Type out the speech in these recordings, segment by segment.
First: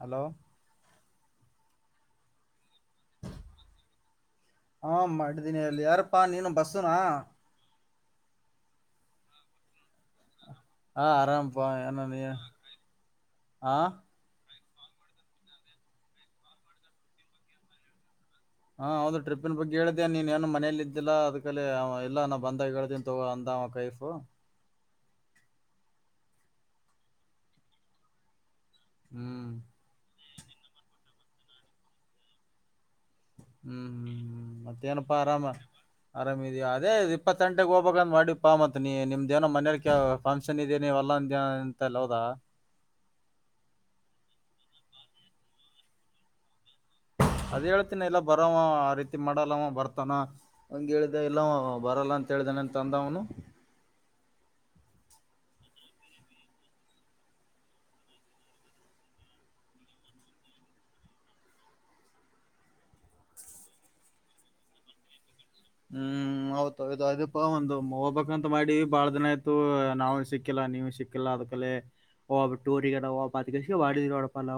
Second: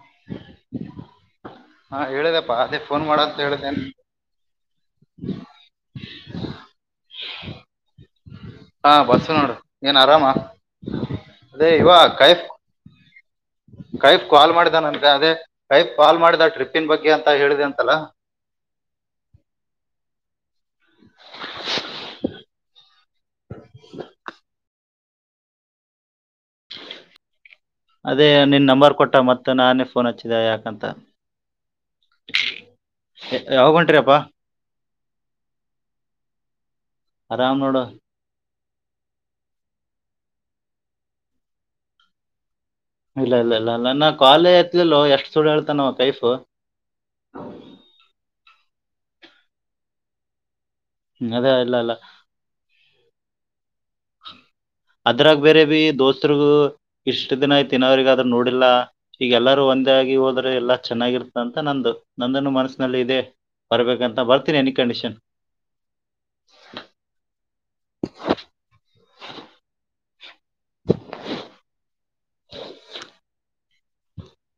hello ಹಾ ಹೇಳದಪ್ಪಾ ಅದೇ ನ್ ಮಾಡಡ ಡ್ತ ಹಾ ಮಾಡಿದ್ದೀನಿ ಅಲ್ಲಿ ಯಾರಪ್ಪಾ ನೀನು ಬಸ್ಸುನಾ ಹಾ ಹಾ ಬಸ್ಸ ನೋಡ್ರ ಏನ್ ಆರಾಮ ಹಾ ಆರಾಮಪ ಅದೇ ಇವ ನ ನೀ ಕೈಫ್ ಹಾ ಕೈಫ್ ಕಾಲ್ ಮಾಡಿದ ನನ್ಗ ಅದೇ ಕೈಫ್ ಕಾಲ್ ಮಾಡಿದ ಟ್ರಿಪ್ಪನ್ ಬಗ್ಗೆ ಅಂತ ಹೇಳಿದೆ ಅಂತಲ್ಲ ಹಾ ಒಂದು ಟ್ರಿಪಿ ಬಗ್ಗೆ ಹೇಳ್ದೇ ನೀನ್ ಏನು ಮನೇಲ್ಲ ಇದಿಲ್ಲ ಅದಕಲ್ಲಿ ಎಲ್ಲ ನಾ ಬಂದಾಗ ಹೇಳೇಳ್ತೀನ್ ತಗೋ ಅಂದ ಕೈಫ ಅದೇ ನಿನ್ ನಂಬರ್ ಕೊಟ್ಟ ಹ್ಮ್ ಮತ್ತ ನಾನೇ ಫೋನ್ ಹಚ್ಚಿದ ಯಾಕಂತ ಹ ಹ್ಮ್ ಹ್ಮ್್ಮ ಮತ್ತೆೇಏನಪ್ಪಾ ಆರಾಮ ಅರಾಮ ಇದಾ ಅದೇ ಇಪ್ಪತ್ತು ಆರಾಮ್ ಗಂಟೆಗೆ ನೋಡು ಹೋಗಬಾಗಂದ್ ಮಾಡ ಪ್ಪಾ ಮತ್ ನೀ ನಿಮ್ದೇನೋ ಮನಲಿಕ ಫಂಕ್ಷನ್ ಇದ ನೀಲ್ಲ ಅಂತ ಹೋದಾ ಇಲ್ಲ ಇಲ್ಲ ಇಲ್ಲ ಇಲ್ಲ ನಾ ಕಾಲೇಜ ಆತ್ಲಿಲ್ಲ ಎಷ್ಟ್ ಸುಳ್ಳ ಹೇಳ್ತಾನವ ಕೈಫ್ ಅದ್ ಹೇಳ್ತಿನ ಎಲ್ಲ ಬರವ ಆ ರೀತಿ ಮಾಡಲ್ಲವ ಬರ್ತಾನ ಹಂಗ ಹೇಳಿದೆ ಹ್ಮ್, ಇಲ್ಲ ಅದೇ ಇಲ್ಲ ಬರಲ್ಲ ಅಂತ ಹೇಳ್ದ ನನ್ ತಂದ ಅವನು ಹ ಅದ್ರಾಗ ಬೇರೆ ಬಿ ದೋಸ್ತ್ರಿಗು ಇಷ್ಟ ದಿನ ಐ್ತಿಿನ ಅವ್ರಗ ಅದ್ರ ನೋಡಿಲ್ಲ ಈಗ ಎಲ್ಲಾರೂ ಒ ಮುಂದೆ ಆಗಿ ಹೋದ್ರೆ ಎಲ್ಲಾ ಚೆನ್ನಾಗಿರ್ತದಂತ ನಂದು ನಂದನ್ನು ಮನಸಿನಲ್ಲಿ ಇದೆ ಬರ್ಬೇಕಂತ ಬರ್ತೀನಿ ಎನಿ ಕಂಡೀಷನ್ ಹ್ಮ್ ಹೌತ್ೌ ಅಪಾ ಒಂದು್ ಹೋಗ್ಬಕ್ಂತ ಮಾಡೀ ಬಾಳ ದಿನ ಆಯ್ತು ನಾವವು ಸಿಕ್ಕಿಲ್ಲ ನೀವು್ ಸಿಕ್ಕಿಲ್ಲ ಅದಕಲ್ಲ ಒಬ್ ಟೂರಿಗಡೆ ಅದ ವಡಿ ರಡಪಾಲ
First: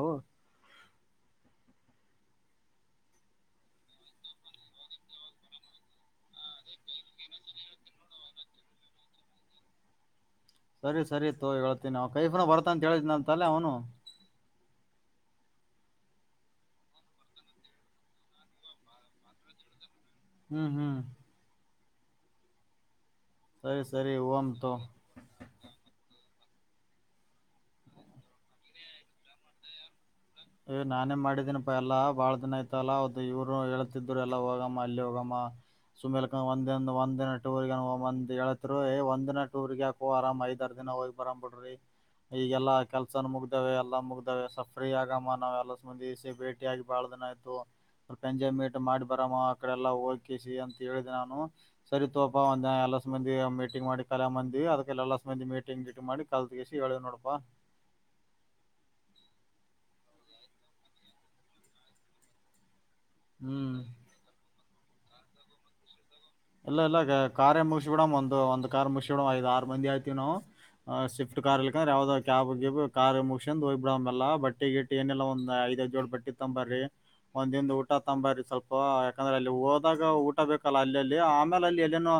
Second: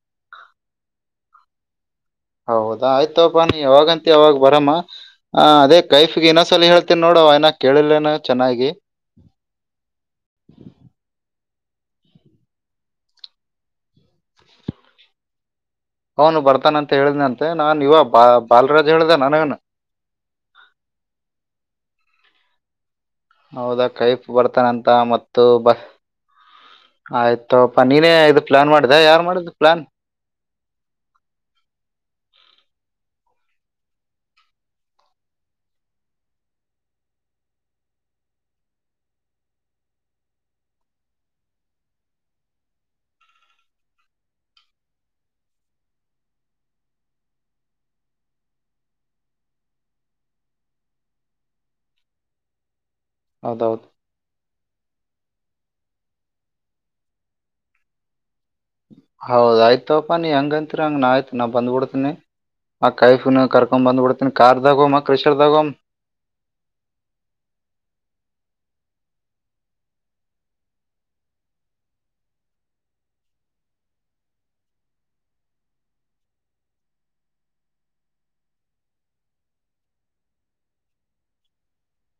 ಹೌದಾ ಆಯ್ತಪ್ಪ ನೀ ಯವಾಗಂತ ಅವಾವಾಗ ಬರಮ್ಮ ಅ ಅದೇ ಕೈಫಗೆ ಇನ್ನೊಸಲ ಹೇಳ್ತೀನ್ಿ ನೋಡ ಏನ ಕೇಳಿಲ್ಲೇನು ಚೆನ್ನಾಗಿ ಸರಿ ಸರಿ ತೋ ಹೇಳ್ತೀನಿ ನ ಕೈಫನ ಬರತ್ತ ಅಂತ ಹೇಳಿದನ ಅಂತಲ್ಲೇ ಅವನು ಅವನು ಬರ್ತಾನ ಅಂತ ಹೇಳಿದ ಅಂತೆ ನಾನನ್ ಇವ ಬಾ ಬಾಲರಾಜ್ ಹೇಳ್ದಾನ ನವನು ಹ್ಮ್ ಹ್ಮ್ ಸರಿ ಹೌದಾ ಸರಿ ಕೈಫ ಓಂ ತೋ ಬರ್ತಾನಂತ ಮತ್ತು ಬ ಆಯ್ತಪಾ ನೀನೇ ಇ ಪ್ಲಾನ್ ಮಾಡ್ದ ಯಾರ್ು ಮಾಡಿದ ಪ್ಲಾನ್ ಯ ನಾನೇ ಮಾಡಿದೀನಪ್ಪಾ ಎಲ್ಲಾ ಬಾಳ ದಿನ ಆಯತಲ್ಲಾ ಅವ ಇವ್ರು ಹೇಳ್ತಿದ್ರು ಎಲ್ಲಾ ಹೋಗಮ್ಮ ಅಲ್ಲಿ ಹೋಗಮ್ಮ ಸುಮ್ಲ್ಕ ಒಂದ ಒಂದ್ಿನ ಟೂರ್ಗಂದ್ ಹೇಳತ್ರು ಒಂದ್ ದಿನ ಟೂರ್ಗ ಯಾಕು ಆರಾಮ್ ಐದ ಆರ್ ದಿನ ಹೋಗಿ ಬರ್ ಬಿಡ್ರಿ ಈಗೆಲ್ಲಾ ಕೆಲ್ಸನ ಮುಗ್ದಾವ ಎಲ್ಲಾ ಮುಗ್ದಾವೆ ಸಫ್ರಿ ಆಗ ನಾವೆಲ್ಲಬಂದಿಸ ಭೇಟಿಿಯಾಗಿಿ ಬಾಳ್ದನ ಆ್ತು ಅವ ಗಂಜೆ ಮೀಟ್ ಮಾಡಿ ಬರಮ್ಮ ಅಕಡೆ ಎಲ್ಲಾ ಹೋಗ್ಿಿಸಿ ಅಂತ ಹೇಳಿದ ನಾನು ಸರಿ ತೋಪ ಒಂದ ಎಲ್ಲ ಮಂದಿ ಹೌದೌದು ಮೀಟಿಂಗ್ ಮಾಡಿ ಕಲೆ ಮಂದಿ ಅದಕ್ಕೆಲ್ಲ ಮಂದಿ ಮೀಟಿಂಗ್ ೀಟಿಂಗ್ ಮಾಡಿ ಕಾಲ್ ತಗಿಸಿಿ ಹೇಳೇವ್ ನೋಡಪಾ ಹೌದಯ್ತಪ್ಪ ನೀ ಹೆಂಗಂತಿರಿ ಹಂಗ ನಾ ಆಯ್ತು ನಾ ಬಂದ್ಬ ಬಿಡ್ತೀನಿ ಮ ಕೈಫನ್ ಹ್ಮ್ ಕರ್ಕೊ್ ಬಂದ್ ಬಿಡ್ತನಿ ಕಾರ್ದಾಗೋ್ ಕ್ರಿಷರ್ದಾಗೋಮ್ ಇಲ್ಲ ಇಲ್ಲ ಕಾರೇ ಮುಗಸಿ ಬಿಡಮ್ ಒಂದು ಒಂದ್ ಕಾರ್ ಮುಗಸಿ ಬಿಡಮ್ ಐದ್ ಆರು ಮಂದಿ ಆಯ್ತಿವಿ ನಾವು ಆ ಶಿಫ್ಟ್ ಕಾರ್ ಇಲಿಕಂದ್ರೆ ಯಾವ್ದ ಕ್ಯಾಬ್ ಗಿಬ್ ಕಾರ್ ಮುಗಸ್ ಹೋಗ್ ಬಿಡಲ್ಲ ಬಟ್ಟಿ ಗಿಟ್ ಏನೆಲ್ಲ ಒಂದ ಜೋಳ ರೋಟಿ ತಂಬರ್ರಿ ಒಂದಿಂದ ಊಟ ತಬನ್ರಿ ಸ್ವಲ್ಪ ಯಾಕಂದ್ರೆ ಅಲ್ಲಿ ಹೋದಾಗ ಊಟ ಬೇಕಲ್ಲ ಅಲ್ಲಿ ಅಲ್ಲಿ ಆಮೇಲೆ ಅಲ್ಲಿ ಏನೇನೋ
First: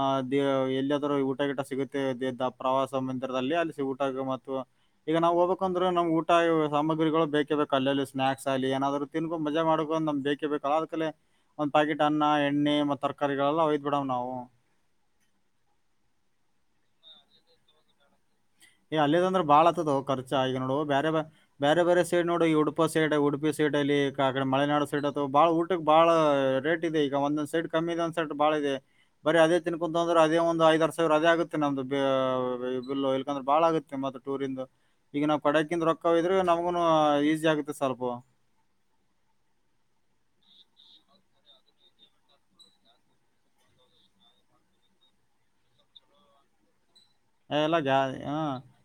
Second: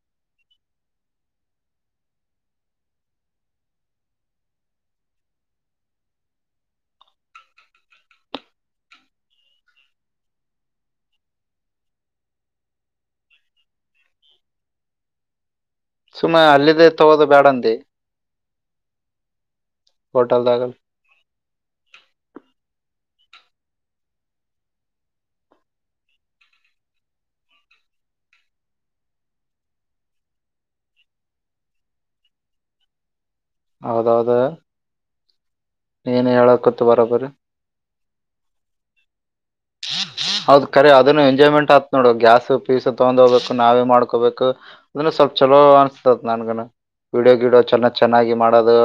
ಅಹ ದ ಎಲ್ಲಿದ್ರೂ ಊಟಗಿಟ ಸಿಗುತ್ತೆ ಪ್ರವಾಸ ಮಂದಿರದಲ್ಲಿ ಅಲ್ಲಿ ಊಟ ಮತ್ತು ಈಗ ನಾವ್ ಹೋಗ್ಬೇಕ ಅಂದ್ರೆ ನಮ್ ಊಟ ಸಾಮಗ್ರಿಗಳು ಬೇಕೇ ಬೇಕು ಅಲ್ಲ ಅಲ್ಲಿ ಸ್ನಾಕ್ಸ್ ಅಲ್ಲಿ ಏನಾದ್ರು ತಿನ್ಕೊಂಡು ಮಜಾ ಮಾಡಕು ನ್ ಬೇಕೇ ಬೇಕ ಅದಕ್ಕೆ ಒಂದು ಪ್ಯಾಕೆಟ್ ಅನ್ನ ಎಣ್ಣೆ ಮತ್ ತರಕರಿ ತರಕಾರಿಗಳು ಎಲ್ಲಾ ಒಯ್ದಿ ಬಿಡಾವು ನಾವು ಸುಮ್ನ ಅಲ್ಲದೆೇ ತಗೋದು ಬ್ಯಾಡ ಅಂದಿ ಅಲ್ಲಿದ ಅಂದ್ರೆ ಬಾಳ ಆತದ ಖರ್ಚ ಆಗ ಹೋಟೆಲ್ದಾಗ ನೋಡುಬೇರೆ ಬೇರೆ ಸೈಡ್ ನೋಡಿ ಈ ಉಡುಪಾ ಸೈಡ್ ಉಡುಪಿ ಪಿ ಸೈಡ್ ಅಲ್ಲಿ ಕಡೆ ಮಲೆನಾಡು ಸೈಡ್ ಅ ಬಹಳ ಊಟ ಬಹಳ ರೇಟ್ ಇದೆ ಈಗ ಒಂದೊಂದ್ ಸೈಡ್ ಕಮ್ಮಿ ಒಂದ ಸೈಡ್ ಬಾಳ ಇದೆ ಬರೀ ಅದೇ ತಿನ್ಕೊಂತ ಅಂದ್ರೆ ಅದೇ ಒಂದು ಐದ ಆರ್ ಸಾವಿರ ಅದೇ ಆಗುತ್ತೆ ನಮ್ದ ಬಿಲ್ ಯಾಕಂದ್ರೆ ಬಾಳ ಆಗುತ್ತೆ ಮತ್ತೆ ಹೌದೌದು ಟೂರಿಂದ ಈಗ ನಾವ್ ಪಡೀಕಿಂದು ರೊಕ್ಕ ನೀನ್ ಇದ್ರೆ ನಮ್ಗು ಹೇಳಕತ್ತು ಬರೋಬರಿ ಈಸಿ ಆಗುತ್ತೆ ಸ್ವಲ್ಪ [inaudible] ಹೌದ್ ಕರಿ ಅದನ್ನು ಎಂಜಾಯ್ಮೆಂಟ್ ಆತ್ ನೋಡು ಗ್ಯಾಸ್ ಪೀಸ್ ತಗೊಂಡ್ ಹೋಗ್ಬೇಕು ನಾವೇ ಮಾಡ್ಕೋಬೇಕು ಅ ಸ್ವಲ್ಪ ಚಲೋ ಅನ್ಸತತ್ ನಾನಗುನು ವಿಡಿಯೋ ಏ, ಗಿಡಿಯೋಸ್ ಎಲ್ಲ ಎಲ್ಲಾ ಗ್ಯಾ ಚೆನ್ನಾಗಿ ಹಾ ಮಾಡೋದು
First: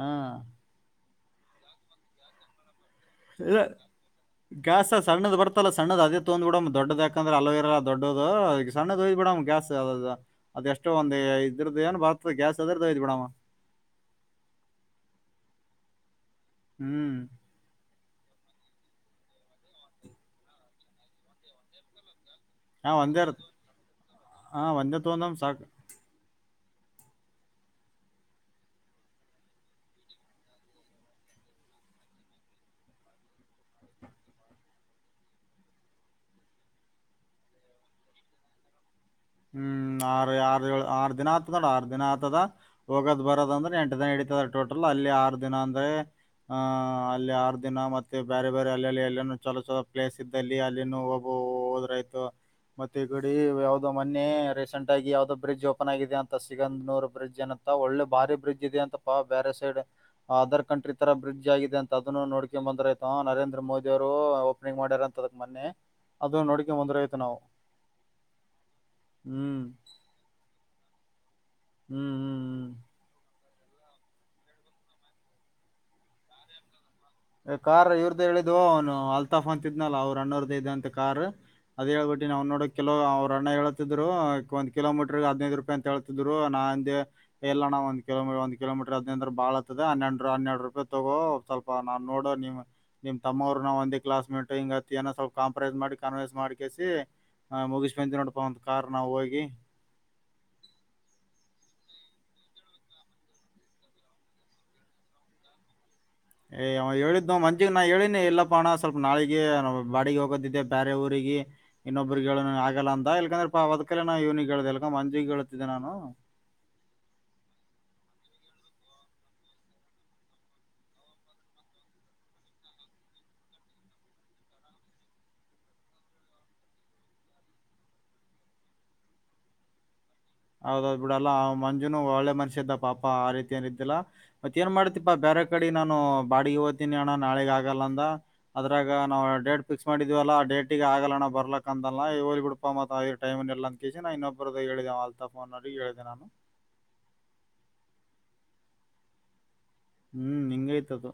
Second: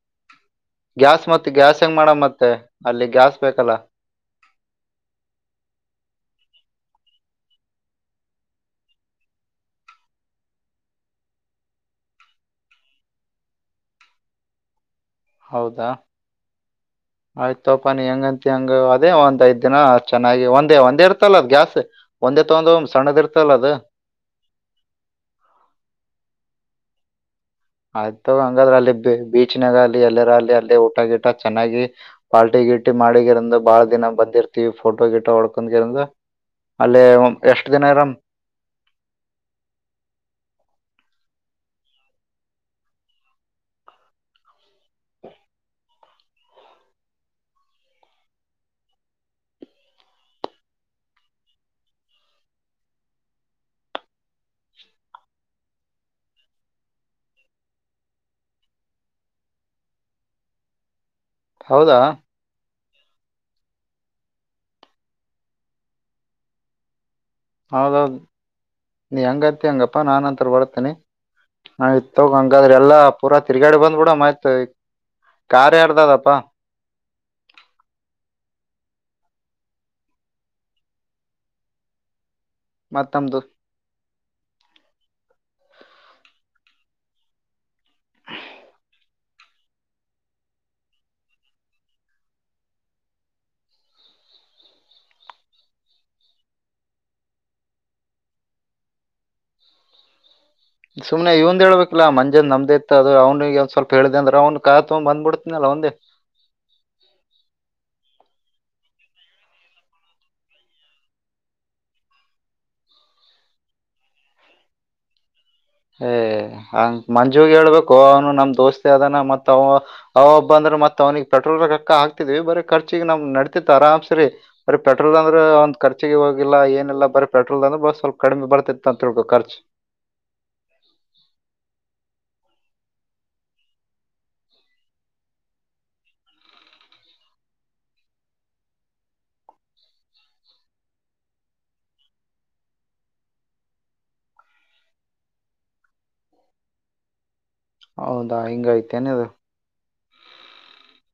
ಹಾ ಗ್ಯಾಸ್ ಮತ್ತೆ ಗ್ಯಾಸ್ ಹೆಂಗ್ ಮಾಡ ಮತ್ತೆ ಅಲ್ಲಿ ಗ್ಯಾಸ್ ಬೇಕಲ್ಲ ಸಣ್ಣದ ಬರ್ತಲ್ಲ ಸಣ್ಣದ ಅದೇ ತೊಂಕೊಂದು ಬಿಡಮ ದೊಡ್ದುದು ಅಲ್ಲೋ ಇರಲ್ಲ ದೊಡ್ಡದು ಸಣ್ಣದೋಯ್ ಬಿಡಮ್ ಗ್ಯಾಸ್ ಅದು ಅದೆ ಎಷ್ಟೋ ಒಂದ್ ಇದ್ರದ್ದ ಏನು ಬರ್ತ ಗ್ಯಾಸ್ ಅದ್ರದ್ದು ಇದ್ ಬಿಡಮ್ಮ ಹೌದಾ ಹ್ಮ್ ಪಾ ನೀನು ಹೆಂಗತಿಯ ಹೆಂಗ ಅದೇ ಒಂದ್ ಐದ ದಿನ ಚೆನ್ನಾಗಿ ಒಂದೇ ಒಂದ್ ಇರ್ತಲ್ಲ ಅದ್ ಗ್ಯಾಸ್ ಒಂದೇ ತಗೊಂಡು ಹಾ ಸಣ್ಣದ್ ಒಂದೇ ಇರುತ್ತೆ ಇರ್ತಲ್ಲ ಅದು ಒಂದೇ ತಕೊಳೋಣ ಸಾಕ್ ಆಯ್ತ ಹಂಗಾದ್ರ ಅಲ್ಲಿ ಬೀಚ್ನಾಗ ಅಲ್ಲಿ ಎಲ್ಲರ ಅಲ್ಲಿ ಅಲ್ಲಿ ಊಟ ಗಿಟ ಚೆನ್ನಾಗಿ ಪಾರ್ಟಿ ಗಿಟ ಮಾಡಿಗಿರಂದ ಬಹಳ ದಿನ ಬಂದಿರ್ತೀವಿ ಫೋಟೋ ಗಿಟ ಹೊಡ್ಕೊಂಡು ಅಲ್ಲೇ ಎಷ್ಟ ದಿನ ಇರಾಮ್ ಹ್ಮ್ ಆರು ಆರ ಏಳು ಆರ್ ದಿನ ಆತದ ನೋಡ್ ಆರ್ ದಿನ ಆತದ ಹೋಗದ್ ಬರದ ಅಂದ್ರೆ ಎಂಟ್ ದಿನ ನೆಡಿತಾಡೇ ಟೋಟಲ್ ಅಲ್ಲಿ ಆರು ದಿನ ಅಂದ್ರೆ ಆಹ ಅಲ್ಲಿ ಆರು ದಿನ ಮತ್ತೆ ಬೇರೆ ಬೇರೆ ಅಲ್ಲಿಲ್ಲಿ ಎಲ್ಲ ಚಲೋ ಚಲೋ ಪ್ಲೇಸ್ ಇದ್ದಲ್ಲಿ ಅಲ್ಲಿನು ಹೋಗಬೇಕು ಹೋದ್ರ ಆಯ್ತು ಮತ್ತೆ ಮೊನ್ನೆ ರೀಸೆಂಟ್ ಆಗ ಯಾವೋದು ಬ್ರಿಡ್ಜ್ ಓಪನ್ ಆಗಿದೆ ಅಂತ ಸಿಗಂದ್ನೂ ಬ್ರಿಡ್ಜ್ ಏನಂತ ಒಳ್ಳೆ ಬಾರಿ ಬ್ರಿಡ್ಜ್ ಇದಿಯಂತೆ ಪ್ಪಾ ಬ್ಯಾರೆ ಸೈಡ್ ಅದರ್ ಕಂಟ್ರಿ ತರ ಬ್ರಿಡ್ಜ್ ಆಗಿದೆ ಅಂತ ಹೌದಾ ಅದನ್ನು ನೋಡ್ಕೊ ಬಂದ್ರ ಆಯ್ತು ನರೇಂದ್ರ ಮೋದಿ ಅವರು ಓಪನಿಂಗ್ ಮಾಡಾರ ಅಂತ ಅದಕ್ ಮನ್ನೆ ಅದು ನೋಡಕ ಒಂದ್ ಆಯತು ನಾವು ಹೌದೌದು್ ನೀ ಹ್ಮ್ ಹೆಂಗತಿ ಹಂಗಪ್ಪಾ ನಾನಂತ ಬರ್ತೇನೆ ಹ ಹ್ಮ್ ಹ್ಮ್ ತಕೊ ಹ್ಮ್ ಹಂಗಾದ್ರೆ ಎಲ್ಲಾ ಪುರಾ ತಿರ್ಗಾಡೆ ಬಂದ್ಬ ಬಿಡಮ್ತ್ ಕಾರ್ ಯಾರದ ಅದಪ್ಪ ಕಾರ್ ಇವ್ರ್ದ ಹೇಳಿದ್ವ ಅವ್ನು ಅಲ್ತಾಫ್ ಅಂತಿದ್ನಲ್ಲ ಅವರು ಅಣ್ಣೋರ್ದೇ ಇದೆಯಂತ ಕಾರ್ ಅದ್ ಹೇಳ್ಬಿಟ್ಟಿ ನಾವ್ ನೋಡ ಕೆಲವು ಮತ್ ಅವ್ರರು ನಮ್ದು ಅಣ್ಣ ಹೇಳತಿದ್ರು ಒಂದ ಕಿಲೋಮೀಟರ್ ಹದೈದು ರೂಪಾಯಿ ಅಂತ ಹೇಳ್ತಿದ್ರು ನಾ ಅಂದೇ ಇಲ್ಲ ಅಣ್ಣ ಒಂದ ಕಿಲೋಮೀರ್ ಒಂದ ಕಿಲೋಮೀಟರ್ ಹದಿನೈದು ಅಂದ್ರೆ ಬಾಳ ಬಾಳ್ ಆಯ್ತಾ ಹನ್ನೆರಡು ಹನ್ನೆರ ರೂಪಾಯಿ ತಗೋ ಸ್ವಲ್ಪ ನಾ ನೋಡ ನಿಮ ನಿಮ್ ತಮ್ಮವ್ರರು ನ ಒಂದ ಕ್ಲಸ್ ಮೇಟ್ ಹಿಂಗ ಅತ್ತ ಏ ಸ್ವಲ್ಪ ಕಂಪ್ರಮೈಸ್ ಮಾಡ ಕನ್ನ್ಸ್ ಮಾಡ ಕಸಿ ಮುಗಿಸ್ ಬಂದ ನೋಡ್ಪಾ ಒಂದ್ ಕಾರ್ ನಾವು ಹೋಗಿ [unintelligible] ಸುಮನೆ ಇವಂದ ಹೇಳ್ಬೇಕಿಲ್ಲ ಮಂಜ್ ನಮ್ದ ಇತ್ ಅ ಅವ್ನಿಗೆ ಒಂದ್ ಸ್ವಲ್ಪ ಹೇಳ್ದ ಅಂದ್ರ ಅವನು ಕಾರ್ ತಕೊಂಡು ಬಂದ್ ಬಿಡ್ತನಾ ಅವಂದೇ ಏಯ್ ಅವ್ ಹೇಳಿದ್ನು ಮಂಜಿಗ್ ನಾ ಹೇಳೇನಿ ಇಲ್ಲಪ್ಪಣ ಸ್ವಲ್ಪ ನಾಳಿಗೆ ಬಾಡಿಗೆ ಹೋಗೋದಿದ್ದೆ ಬೇರೆ ಊರಿಗೆ ಇನ್ನೊಬ್ಬರು ಹೇಳಿ ಆಗಲ್ಲ ಅಂದ ಇಕಂದ್ರಪ್ಪ ಅದಕ ಇವನಿಗೆ ಹೇಳ್ದ ಮಂಜಿಗೇ ಹೇಳಿದೆ ಹ ಹಂಗ ಮಂಜುಗೆ ಹೇಳ್ಬೇಕು ಅವನು ನಮ್ ದೋಸ್ತಿ ಅದನ ಮತ್ ಅವ ಅವ ಒಬ್ಬ ಅಂದ್ರೆ ಮತ್ ಅವನಿಗೆ ಪೆಟ್ರೋಲ್ ಕಕ್ಕ ಹಾಕ್ತಿದ್ವಿ ಬರೀ ಖರ್ಚಿಗೆ ನ ನಡತಿತ್ತು ಆರಾಮ್ ಸರಿ ಬರಿ ಪೆಟ್ರೋಲ್ ಅಂದ್ರೆ ಒಂದು ಖರ್ಚಿಗೆ ಹೋಗಿಲ್ಲ ಏನಿಲ್ಲ ಬರೀ ಪೆಟ್ರೋಲ್ ಅಂದ್ರೆ ಬ ಸ್ವಲ್ ಕಡೆ ಬರ್ತ ತಂತ್ರತ್ರ ಕ ರ್ಚ ಹೌದೌದ್ ಬಿಡಲ್ಲ ಅವ ಮಂಜುನು ಒಳ್ಳೆ ಮನಷ್ಯ ಇದಪ್ಪ ಪಾಪಾ ಆ ರೀತಿ ಏನ ಇದಿದ್ದಿಲ್ಲ ಮತ್ತತ್ ಏನ್ ಮಾಡ್ತಿಪಾ ಬೇರೆ ಕಡೆ ನಾನು ಬಾಡಿಗೆ ಹಓ್ತೀನಿ ಅಣ್ಣ ನಾಳೆಗ ಆಗಲ್ಲ ಅದ್ರಾಗ ನಾವು ಡೇಟ್ ಫಿಕ್ಸ್ ಮಾಡಿದ್ವಲ್ಲ ಆ ೇಟ ಿಗೆ ಆಗಲ್ಲಣ ಬರ್ಲಕ್ಕ ಅಲ್ಲಿ ಬಿಡ್ಪ ಮ ಟೈಮ್ ಎಲ್ಲ ಅಂತ ಕೇಳಸ ನಾ ಇೊಬರದ ಹೇಳಿದೆೇ ಅಲ್ತಾಫೋನ್ ಮಾಡೋಿ ಕ ಹೇಳಿದೆ ನಾನು ಹೌದಾ ಹಿಂಗಐ್ತ ನೆ ಅದ ಹ್ಮ್ ನಿಂಗೈ್ತದ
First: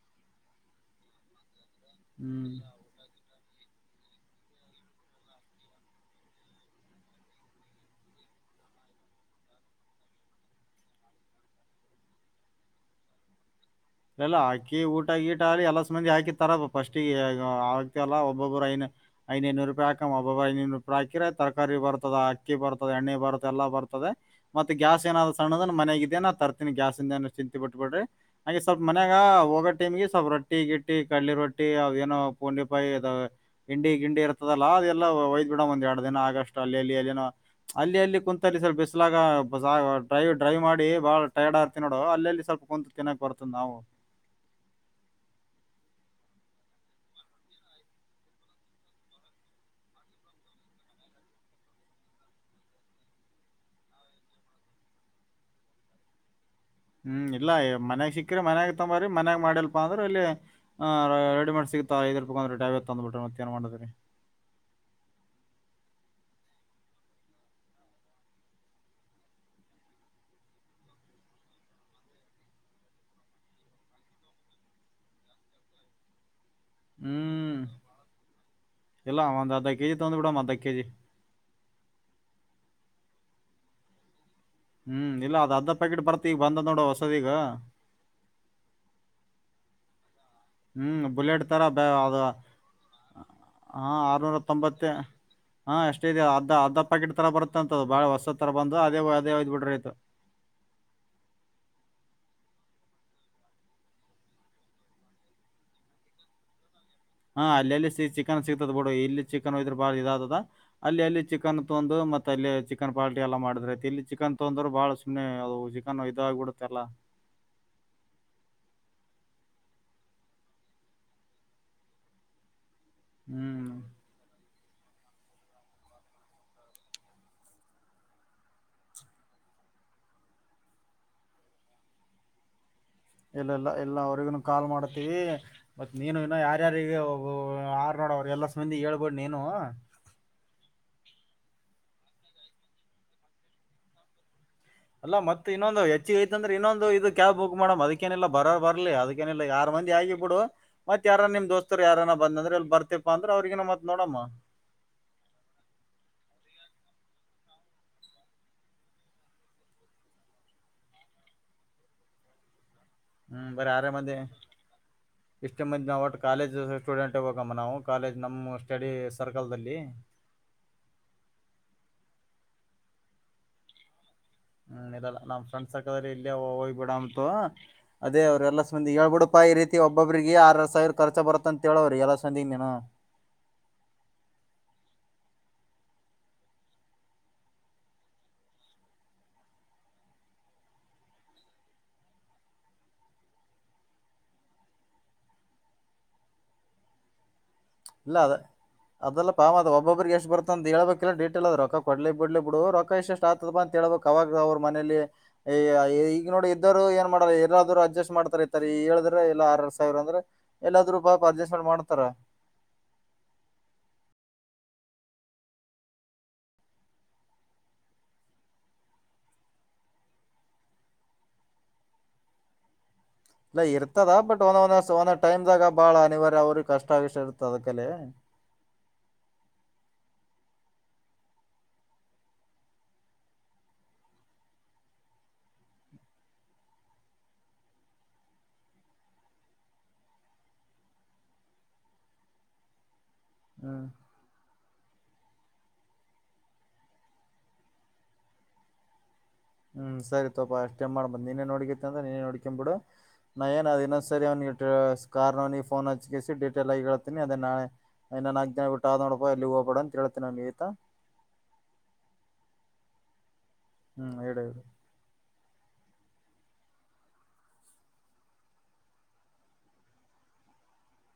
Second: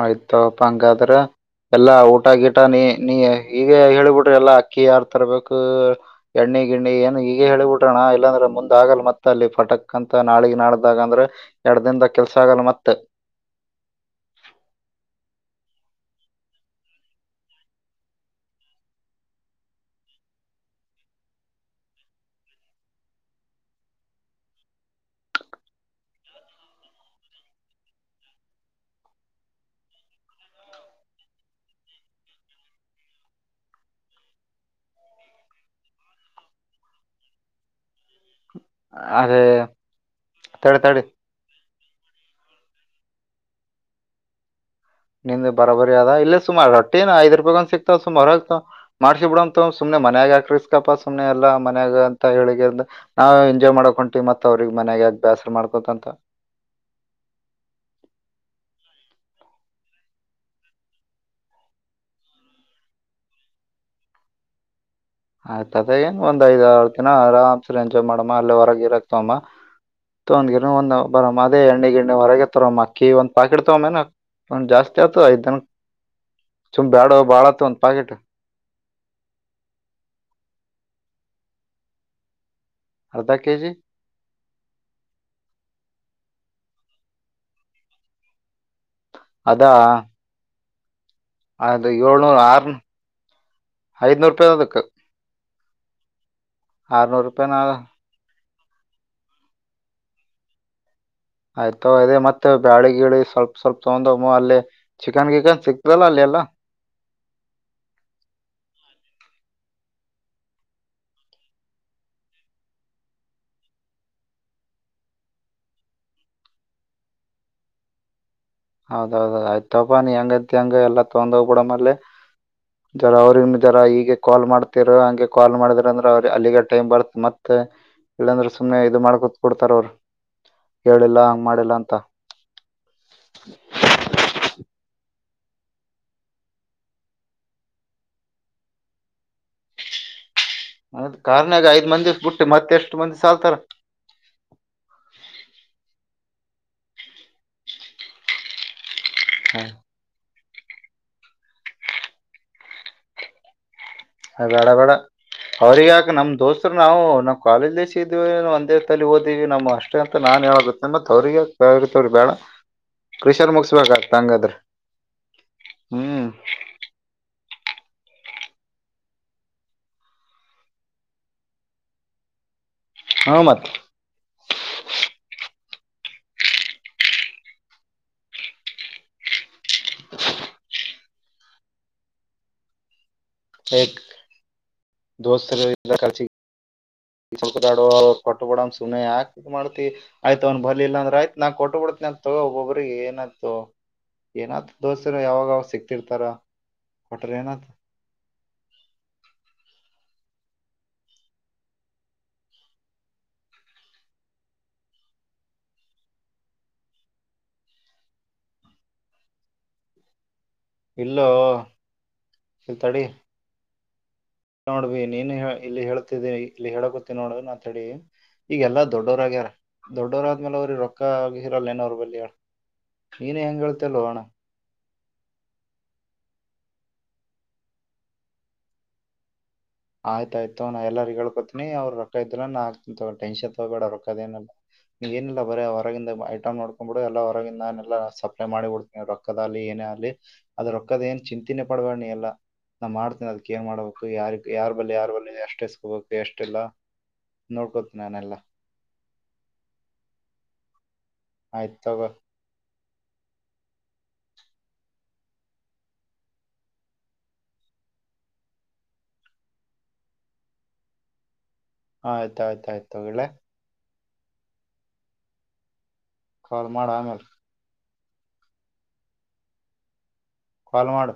ಆಯ್ತಪ್ಪ ಹಂಗಾದ್ರ ಎಲ್ಲಾ ಊಟ ಹ್ಮ್ ಗಿಟ ನೀ ನೀ ಈಗ ಹೇಳಿಬಿಟ್ರಿ ಎಲ್ಲಾ ಅಕ್ಕಿ ಯಾರ್ ತರಬೇಕು ಎಣ್ಣಿ ಗಿಣ್ಣಿ ಏನ್ ಈಗ ಹೇಳಿಬಿಟ್ರಣ್ಣ ಇಲ್ಲಾಂದ್ರ ಮುಂದ್ ಆಗಲ್ ಮತ್ತೆ ಅಲ್ಲಿ ಫಟಕ್ ಅಂತ ನಾಳಿ ನಾಡ್ದಾಗ ಅಂದ್ರ ಎರಡ್ ದಿನದಾಗ ಕೆಲ್ಸ ಆಗಲ್ ಮತ್ತೆ [unintelligible] ಎಲ್ಲಾ ಹಾಕಿ ಊಟಗ ಈಟ ಆಗಿ ಎಲ್ಲ ಸ ಮಂದಿ ಹಾಕಿತಾರ ಫಸ್ಟಿಗೆ ಆಗ್ತತಿಲ್ಲ ಒಬ್ಬೊಬ್ಬರು ಏನ ದ್ೈದುನೂರು ರೂಪಾಯಿಾಕ ಒಬ್ಬ ಐನೂರು ರೂಪಾಯಿ ಅಕಿದ್ರೆರ ತರಾರಿ ಬರ್ತದ ಅಕ್ಕಿ ಬರ್ತದ ಎಣ್ಣೆ ಬರುತ್ತ ಎಲ್ಲ ಬರ್ತದೆ ಮತ್ತೆ ಗ್ಯಾಸ್ ಏನಾದ್ ಸಣ್ಣದ ಮನೆಗ ಇದೇ ನ ತರ್ತೀನಿ ಗ್ಯಾಸ್ ಇಂದ ಏ ಚಿಂತಿ ಬಿಟ್ಬ ಬಿಡ್ರಿ ಹಾಗೆ ಸ್ವಲ್ಪ ಮನ್ಯಾಗ ಹೋಗೋ ಟೀಮ್ಗೆ ಸ್ವಲ್ಪ ರೊಿ ಗಿಟ್ಟಿ ಕಡ್ಲೆ ರೊಟ್ಟಿ ಅ ಏನೋ ಪೂಂಡಿ ಪಾಯಿ ಅದಾವ ಗಿಂಡಿ ಗಿಂಡಿ ಇರ್ತದಲ್ಲ ಅದೆಲ್ಲ ಒಯದ್ ಬಿಡ ಒಂದ್ ಎರಡು ದಿನ ಆಗಸ್ಟ್ ಅಲ್ಲಿಲ್ಲಿ ಅಲ್ಲಿನೋ ಅಲ್ಲಿ ಅಲ್ಲಿ ಕ ಕು ಸ್ಲ್ ಬಿಸ್ಲಾಗ ಅದೇ ಬ ಡ್ರೈ್ ಡ್ರೈ್ ತಡಿ ಮಾಡಿ ತಡಿ ಬಾಳ ಟೈರ್ಡ್ ಆರ್ತತಿ ನೋಡು ಅಲ್ಲಿ ಸ್ವಲ್ಪ ಕುತ್ು ತಿನ್ನಕ್ ಬರ್ತ್ತ ತ್ತ ನವು ನಿಂದ ಬರಾಬರಿ ಅದ ಇಲ್ಲ ಸುಮ್ ರಟ್ಟೆ ಐದ್ ರೂಪಾಯಿ ಒಂದ ಸಿಕ್ತಾವ ಸುಮ ಹೊರ ಆಗ್ತಾವ ಮಾಡ್ಸಿ ಬಿಡ ಅಂತ ಸುಮನೆ ಮನ್ಯಾಗಾ ಕ್ರಿಸ್ಕಪ್ಪಾ ಸುಮನೆ ಎಲ್ಲ ಮನ್ಯಾಗ ಅಂತ ಹೇಳಿ್ರ ನಾವು ಎಂಜಾಯ್ ಮಾಡಕೊಂತೀವಿ ಮತ್ತತ್ ಅವ್ರಿಗೆ ಮನ್ಯಾಗ ಬ್ಯಾಸರ್ ಮಾಡ್ಕೊತಂತ ಹ್ಮ್ ಇಲ್ಲ ಮನ್ಯಾಗ ಸಿಿಕ್ರರಿ ಮನ್ಯಾಗ ತೊಂಬರ ಮನ್ಯಾಗ ಮಾಡಿಲ್ಪ ಅಂದ್ರೆ ಇಲ್ಲಿ ರೆಡಿ ಮಾಡ ಸಿ ಐರ್ು ಅಂದ್ರ ಟೈವ ತಂದ್ ಬಿ್ರೆ ಮತ್ತೇಏನ್ ಮಾಡ್ರರಿ [unintelligible] ಆಯ್ತ ಅದ ಹೆಂಗ್ ಒಂದ್ ಐದ್ ಆರ್ ದಿನ ಆರಾಮ್ಸರ ಎಂಜಾಯ್ ಮಾಡಮ್ಮ ಅಲ್ಲೇ ಹೊರಗೆ ಇರಕ್ತಮ್ಮ ತೊಂದ ಗಿರ ಒಂದ್ ಬರಮ್ಮ ಅದೇ ಎಣ್ಣೆ ಗಿಣ್ಣೆ ಹೊರಗೆ ತರಮ್ಮ ಅಕ್ಕಿ ಒಂದ್ ಪಾಕೆಟ್ ತಗ ಮನ ಒಂದ್ ಜಾಸ್ತಿ ಆತು ಐದ್ ದನ ಸುಂಬ ಬ್ಯಾಡ ಬಾಳ ಆತು ಒಂದ್ ಪಾಕೆಟ್ ಎಲ್ಲ ಆ ಅಂದ ಅರ್ಧ ಕೆಜಿ ತೊಂದು ಬಿಡಾಮ ಅಧ ಕೆಜಿ ಅರ್ಧ ಕೆಜಿ ಹ್ಮ್ ಇಲ್ಲ ಅದ ಅರ್ದಧ ಪ್ಯಾಕೆಟ್ ಬರ್ತಿ ಈಗ ಬಂದ ನೋಡ ಹೊಸದೀಗ ಅದಾ ಹ್ಮ್ ಬುಲೆಟ್ ಥರ ಬ ಅದು ಆರ್ ಹ ಐದ್ನೂರ್ ಆರುನೂರ ರೂಪಾಯಿ ಅದಕ್ ತೊಂಬತ್ತ ಹಾಷ್ಟೇ ಇದೆ ಅದ ಅರ್ಧ ಪಾಕೆಟ್ ಆರ್ನೂರ್ ತರ ರೂಪಾಯಿನ ಬತ್ತ ಅಂತದದು ಬಾಳ ಹೊಸ ತರ ಬಂದು ಅದೇ ಅದೇ ಒಯ್ದ್ ಬಿಟ್ರ ಆಯ್ತ ಆಯ್ತ ಇೇ ಮತ್ತೆ ಬ್ಯಾಳಿ ಗಿಳಿ ಸ್ವಲ್ಪ ಸ್ವಲ್ಪ ತ ಅಲ್ಲಿ ಚಿಕನ್ ಗಿಕನ್ ಸಿಕ್ತಲ್ಲ ಅಲ್ಲಿ ಅಲ್ಲ ಹಾ ಅಲ್ಲೆಲ್ಲಿ ಸಿ ಚಿಕನ್ ಸಿಗ್ತದ ಬಿಡು ಇಲ್ಲಿ ಚಿಕನ್ೋಯದ್ರೆ ಬಾಳ ಇದಾದದ ಅಲ್ಲಿ ಅಲ್ಲಿ ಚಿಕನ್ತ್ ಒಂದು ಮತ್ತತ್ ಅಲ್ಲಿ ಚಿಕನ್ ಪಾರ್ಟಿ ಎಲ್ಲ ಮಾಡಿದ್ರ ಇಲ್ಲಿ ಚಿಕನ್ ತೊಂದ್ರರು ಬಾಳ ಸುಮಮ್ಮನೆ ಅ ಚಿಕನ್ ಇದಾಗಬಿಡುತ್ತೆಲ್ಲಾ [unintelligible] ಹೌದೌದ ಆಯ್ತಪ ನೀ ಹೆಂಗಂತ ಹೆಂಗ ಎಲ್ಲಾ ತೊೊಂಡ ಹೋಗ್ಬ ಬಿಡ ಮೆ ಜರ ಹ್ಮ್ ಅವ್ರರ ಈಗಗೆ ಕಾಲ್ ಮಾಡ್ತ ಹಂಗೆ ಕಾಲ್ ಮಾಡಿದ್ರ ಅಂದ್ರ ಅವ್ರ ಅಲ್ಲಿಗೆ ಟೈಮ್ ಬರ್ತ್ ಮತ್ತತ್ ಇಲ್ಲಾಂದ್ರೆ ಸುಮ್ಮನೆ ಇದು ಮಾಡ ಕುೂತ್ ಕೊಡ್ತಾರ ಅವರು ಹೇಳಿಲ್ಲ ಹಂಗ ಮಾಡಿಲ್ಲ ಅಂತ ಎಲ್ಲೆಲ್ಲ ಎಲ್ಲ ಅವರಿಗೂ ಕಾಲ್ ಮಾಡ್ತೀವಿ ಮತ್ತತ್ ನೀನು ಇನ್ನು ಯಾರ್ಯಾರಬ್ ಆರ್ ನೋಡವ್ರರು ಎಲ್ಲಬಂದಿ ಹೇಳ್ಬೇಡ್ ನೀನು ಅದ ಕಾರಣಾಗ ಐದ್ ಮಂದಿಿವ ಬಿಟ್ಟು ಮತ್ತೆ ಎಷ್ಟು ಮಂದಿ ಸಾಲ್ತಾರ ಅಲ್ಲ ಮತ್ತತ್ ಇನ್ನೊಂದು ಹೆಚ್ಚಿಗೆ ಐತ್ ಅಂದ್ರೆ ಇನ್ನೊಂದು ಇದು ಕ್ಯಾಬ್ ಬುಕ್ ಮಾಡಮ್ ಅದಕ್ಕೇನಿಲ್ಲ ಬರ ಬರ್ಲಿ ಅದ ಏನಿಲ್ಲ ಹಾ, ಯಾರಾರ್ ಮಂದಿ ಆಗಿ ಬಿಡು ಮತ್ ಯಾರ ನಿಮ್ ದೋಸ್ತರು ಯಾರ ಬಂದ್ರ ಎಲ್ಲಿ ಬರ್ತತಿಪ ಅಂದ್ರೆ ಅವ್ರಗನ ಮತ್ತೆ ಬೇಡ ಬೇಡ ಅವ್ರಗಾಕ ನಮ್ ದೋಸ್ತ್ ನಾವು ನಾವವು ಕಾಲೇಜ್ ದಸ ಇದ್ದೀವಿ ಒಂದೇ ತಲಿ ಓದಿವವಿ ನಮ್ ಅಷ್ಟೇ ಅಂತ ನಾನ್ ಹೇಳುತ್ತೆಮ್ಮ ಅವ್ರರಿಗೆ ತ ರಪಳ ಹ್ಮ್ ಬರ ಆರ ಮ ಇಷ್ಟ ಮ ನವು ಹ್ಮ್ ಕಾಲಜ ಸ್ಟೂಡೆಂಟ್ ಹಮ್ಮ ನಾವು ಕಾಲೇಜ್ ನಮ್ಮ ಸ್ಟಡಿ ಸರ್ಕಲ್ಲ್ಲಿ ಹಾ ಮತ್ ಹ್ಮ್ ಇದೆಲ್ಲ ನಾ್ ಕಂಡ್ಸಕ್ರೆ ಇಲ್ಲೇ ಹೋಗ್ಬ ಬಿಡ ಅಂತು ಅದೇ ಅವ್ರ ಎಲ್ಲಾಬಂದಿ ಹೇಳ್ಬಿಡಪಾ ಈ ರೀತಿ ಒಬ್ಬೊಬ್ರಿಗೆ ಸಾವಿರ ರ್ಚ ಬರತ್ತ ಅಂತ ಹೇಳವ್ರಿ ಎಲ್ಲಾ ಸಂದಿ ನೀಿನ ದೋಸ್ತಚ ಡು ಕೊಟ್ಟಬಡ್ ಸುಮ್ಮನೆ ಆಾಕ್ತ ಮಾಡ್ತಿ ಆಯ್ತ ಅವ್ ಬಲಿ ಇ ಅಂದ್ರ ಆಯ್ತ ನಾ ಕೊಟ್ಟಬ ಬಿಡ್ತನಿ ತಗೋ ಒಬ್ಬೊಬ್ರ ಏನಾಯತು ಏನತ ದೋಸ್ತಿರು ಯಾವಾಗಾವ ಸಿಕ್ತಿರ್ತಾರ ುಟ್ಟ ರನಾ ಇಲ್ಲ ಅದ ಅದೆಲ್ಲ ಪಾಾಮ ಅದ ಒಬೊಬಿಗೆ ಎಷ್ಟ ಬರ್ತ ಅಂತ ಹ ಹೇಳಬೇಕಲ್ಲ ಡೀಟಲ್ದ ರೊ ಕೊಡ್ಲಿ ಬಿಡ್ಲಿ ಬಿಡು ರೊಕ್ಕ ಎಷ್ಟ ಆತದ ಅಂತ ಹೇಬೇಕಕ್ ಅವಾಗ ಅವ್ರ ಮನೇಲಿ ಈಗ ನೋಡಿ ಇದ್ದರು ಏನ್ ಮಾಡ ಎಾರಾದ್ರು ಅಡ್ಜಸ್ಟ್ ಮಾಡ್ತಾರೆ ಇತಾರೆ ಈ ಹೇಳಿದ್ರೆ ಎಲ್ಲಾ ಆರ ಸಾವಿರ ಅಂದ್ರೆ ಎಲ್ಲಾದ್ರೂಪಾಯ ಪರ್ಜೆಸ್ೆಟ್ ಮಾಡ್ತಾರ ತಡೆ ನೋಡ್್ವಿ ನೀನ್ ಇಲ್ಲಿ ಹೇಳಳ್ತಿದ್ದಿ ಇಲ್ಲಿ ಹೇಳಕೊತ್ತಿ ನೋಡ ನಾ ತ ಈಗಗೆಲ್ಲಾ ದೊಡ್ಡೋರ ಆಗ್ಯಾರ ದೊಡ್ಡೋರಾದ್ಮೇಲೆ ಅವ್ರ ರೊಕ್ಕ ಆಗಿರಲ್ಲಏನೋರು ಬಲ್ಲಿ ನೀನೇ ಹೆಂಗ್ ಇಲ್ಲ ಹೇಳ್ತಿಲ್ವೋ ಇರ್ತದ ಅಣ್ಣ ಬಟ್ ಒಂದ ಒಂದ ಒಂದ ಟೈಮ್ ದಾಗ ಬಾಳ ಅನಿವಾರ್ಯ ಅವ್ರ ಕಷ್ಟಗಷ್ಟ ಇರುತ ಅದಕ್ಕಲೆ ಆಯ್ತಾಯ್ತು ತಗೊ ನಾ ಎಲ್ಲರಿಗೂ ಹೆಳ್ಕೋತನಿ ಅವರ ರೊಕ್ಕ ಐತಲ್ಲ ನಾ ಹಾಕ್ತೀನಿ ತಗೊ ಟೆನ್ಶನ್ ತಗೋಬೇಡ ರೊಕ್ಕದೇನು ಏನಿಲ್ಲ ಬರ ಹೊರಗಿಂದ ಐಟಮ್ ನೋಕೊಂಡ್ಬಿಡು ಎಲ್ಲ ಹೊರಗಿಂದ ನಾನೆಲ್ಲಾ ಸಪ್ಲೈ ಮಾಡ ಬಿಡ್ತೀನಿ ರೊಕ್ಕದ ಆಗಲಿ ಏನೇ ಅದ್ರ ರೊಕ್ಕದ ಏನ್ ಚಿಂತನೆ ಪಡಬೇಡ ನೀ ಎಲ್ಲ ನಾ ಮಾಡ್ತೇನಿ ಅದಕ ಏನ್ ಹ್ಮ್ ಮಾಡಬೇಕು ಯಾರಿ ಯಾರ್ ಬಳಿ ಯಾರ್ ಬಳಿ ಎಷ್ಟ ಇಸ್ಕೋಬೇಕು ಎಷ್ಟ ಇಲ್ಲ ನೋಡ್ಕೋತನಿ ನಾನ ಎಲ್ಲ ಹ್ಮ್ ಸರಿ ತೋಪಾ ಅಷ್ಟೇ ಮಾಡ್ ಬಂದ್ ನೀನ್ನೇ ಆಯ್ತು ನೋಡಿಕೇತೆ ಅಂದ್ರೆ ತಗೋ ನೀನೇ ನೋಡ್ಕೊಂಡ್ಬಿಡು ನಾ ಏನ ನದ ಇನ್ನೊಂದ್ ಸರಿ ಒಂದ್ ಇಟು ಕಾರ್ ನವ ನೀಗೆ ಫೋನ್ ಹಚ್ಚಿ ಡೀಟೇಲ್ ಆಗಿ ಹೇಳ್ತಿನಿ ಅದೇ ನಾಳೆ ಇನ್ನು ನಾಲ್ಕ ದಿನ ಬಿಟ್ಟು ಅವನ ನೋಡ್ಕೋ ಎಲ್ಲಿಗೂ ಹೋಗಬೇಡ ಅಂತ ಹೇಳ್ತೀನಿ ಅವನಿಗೆ [unintelligible] ಆಯ್ತ ಆಯ್ತು ಆಯ್ತು ತಗೊ ಇಡ್ಲ ಹ್ಮ್ ಇಡ ಇಡ ಕಾಲ್ ಮಾಡ ಆಮೇಲ್ ಕಾಲ್ ಮಾಡ್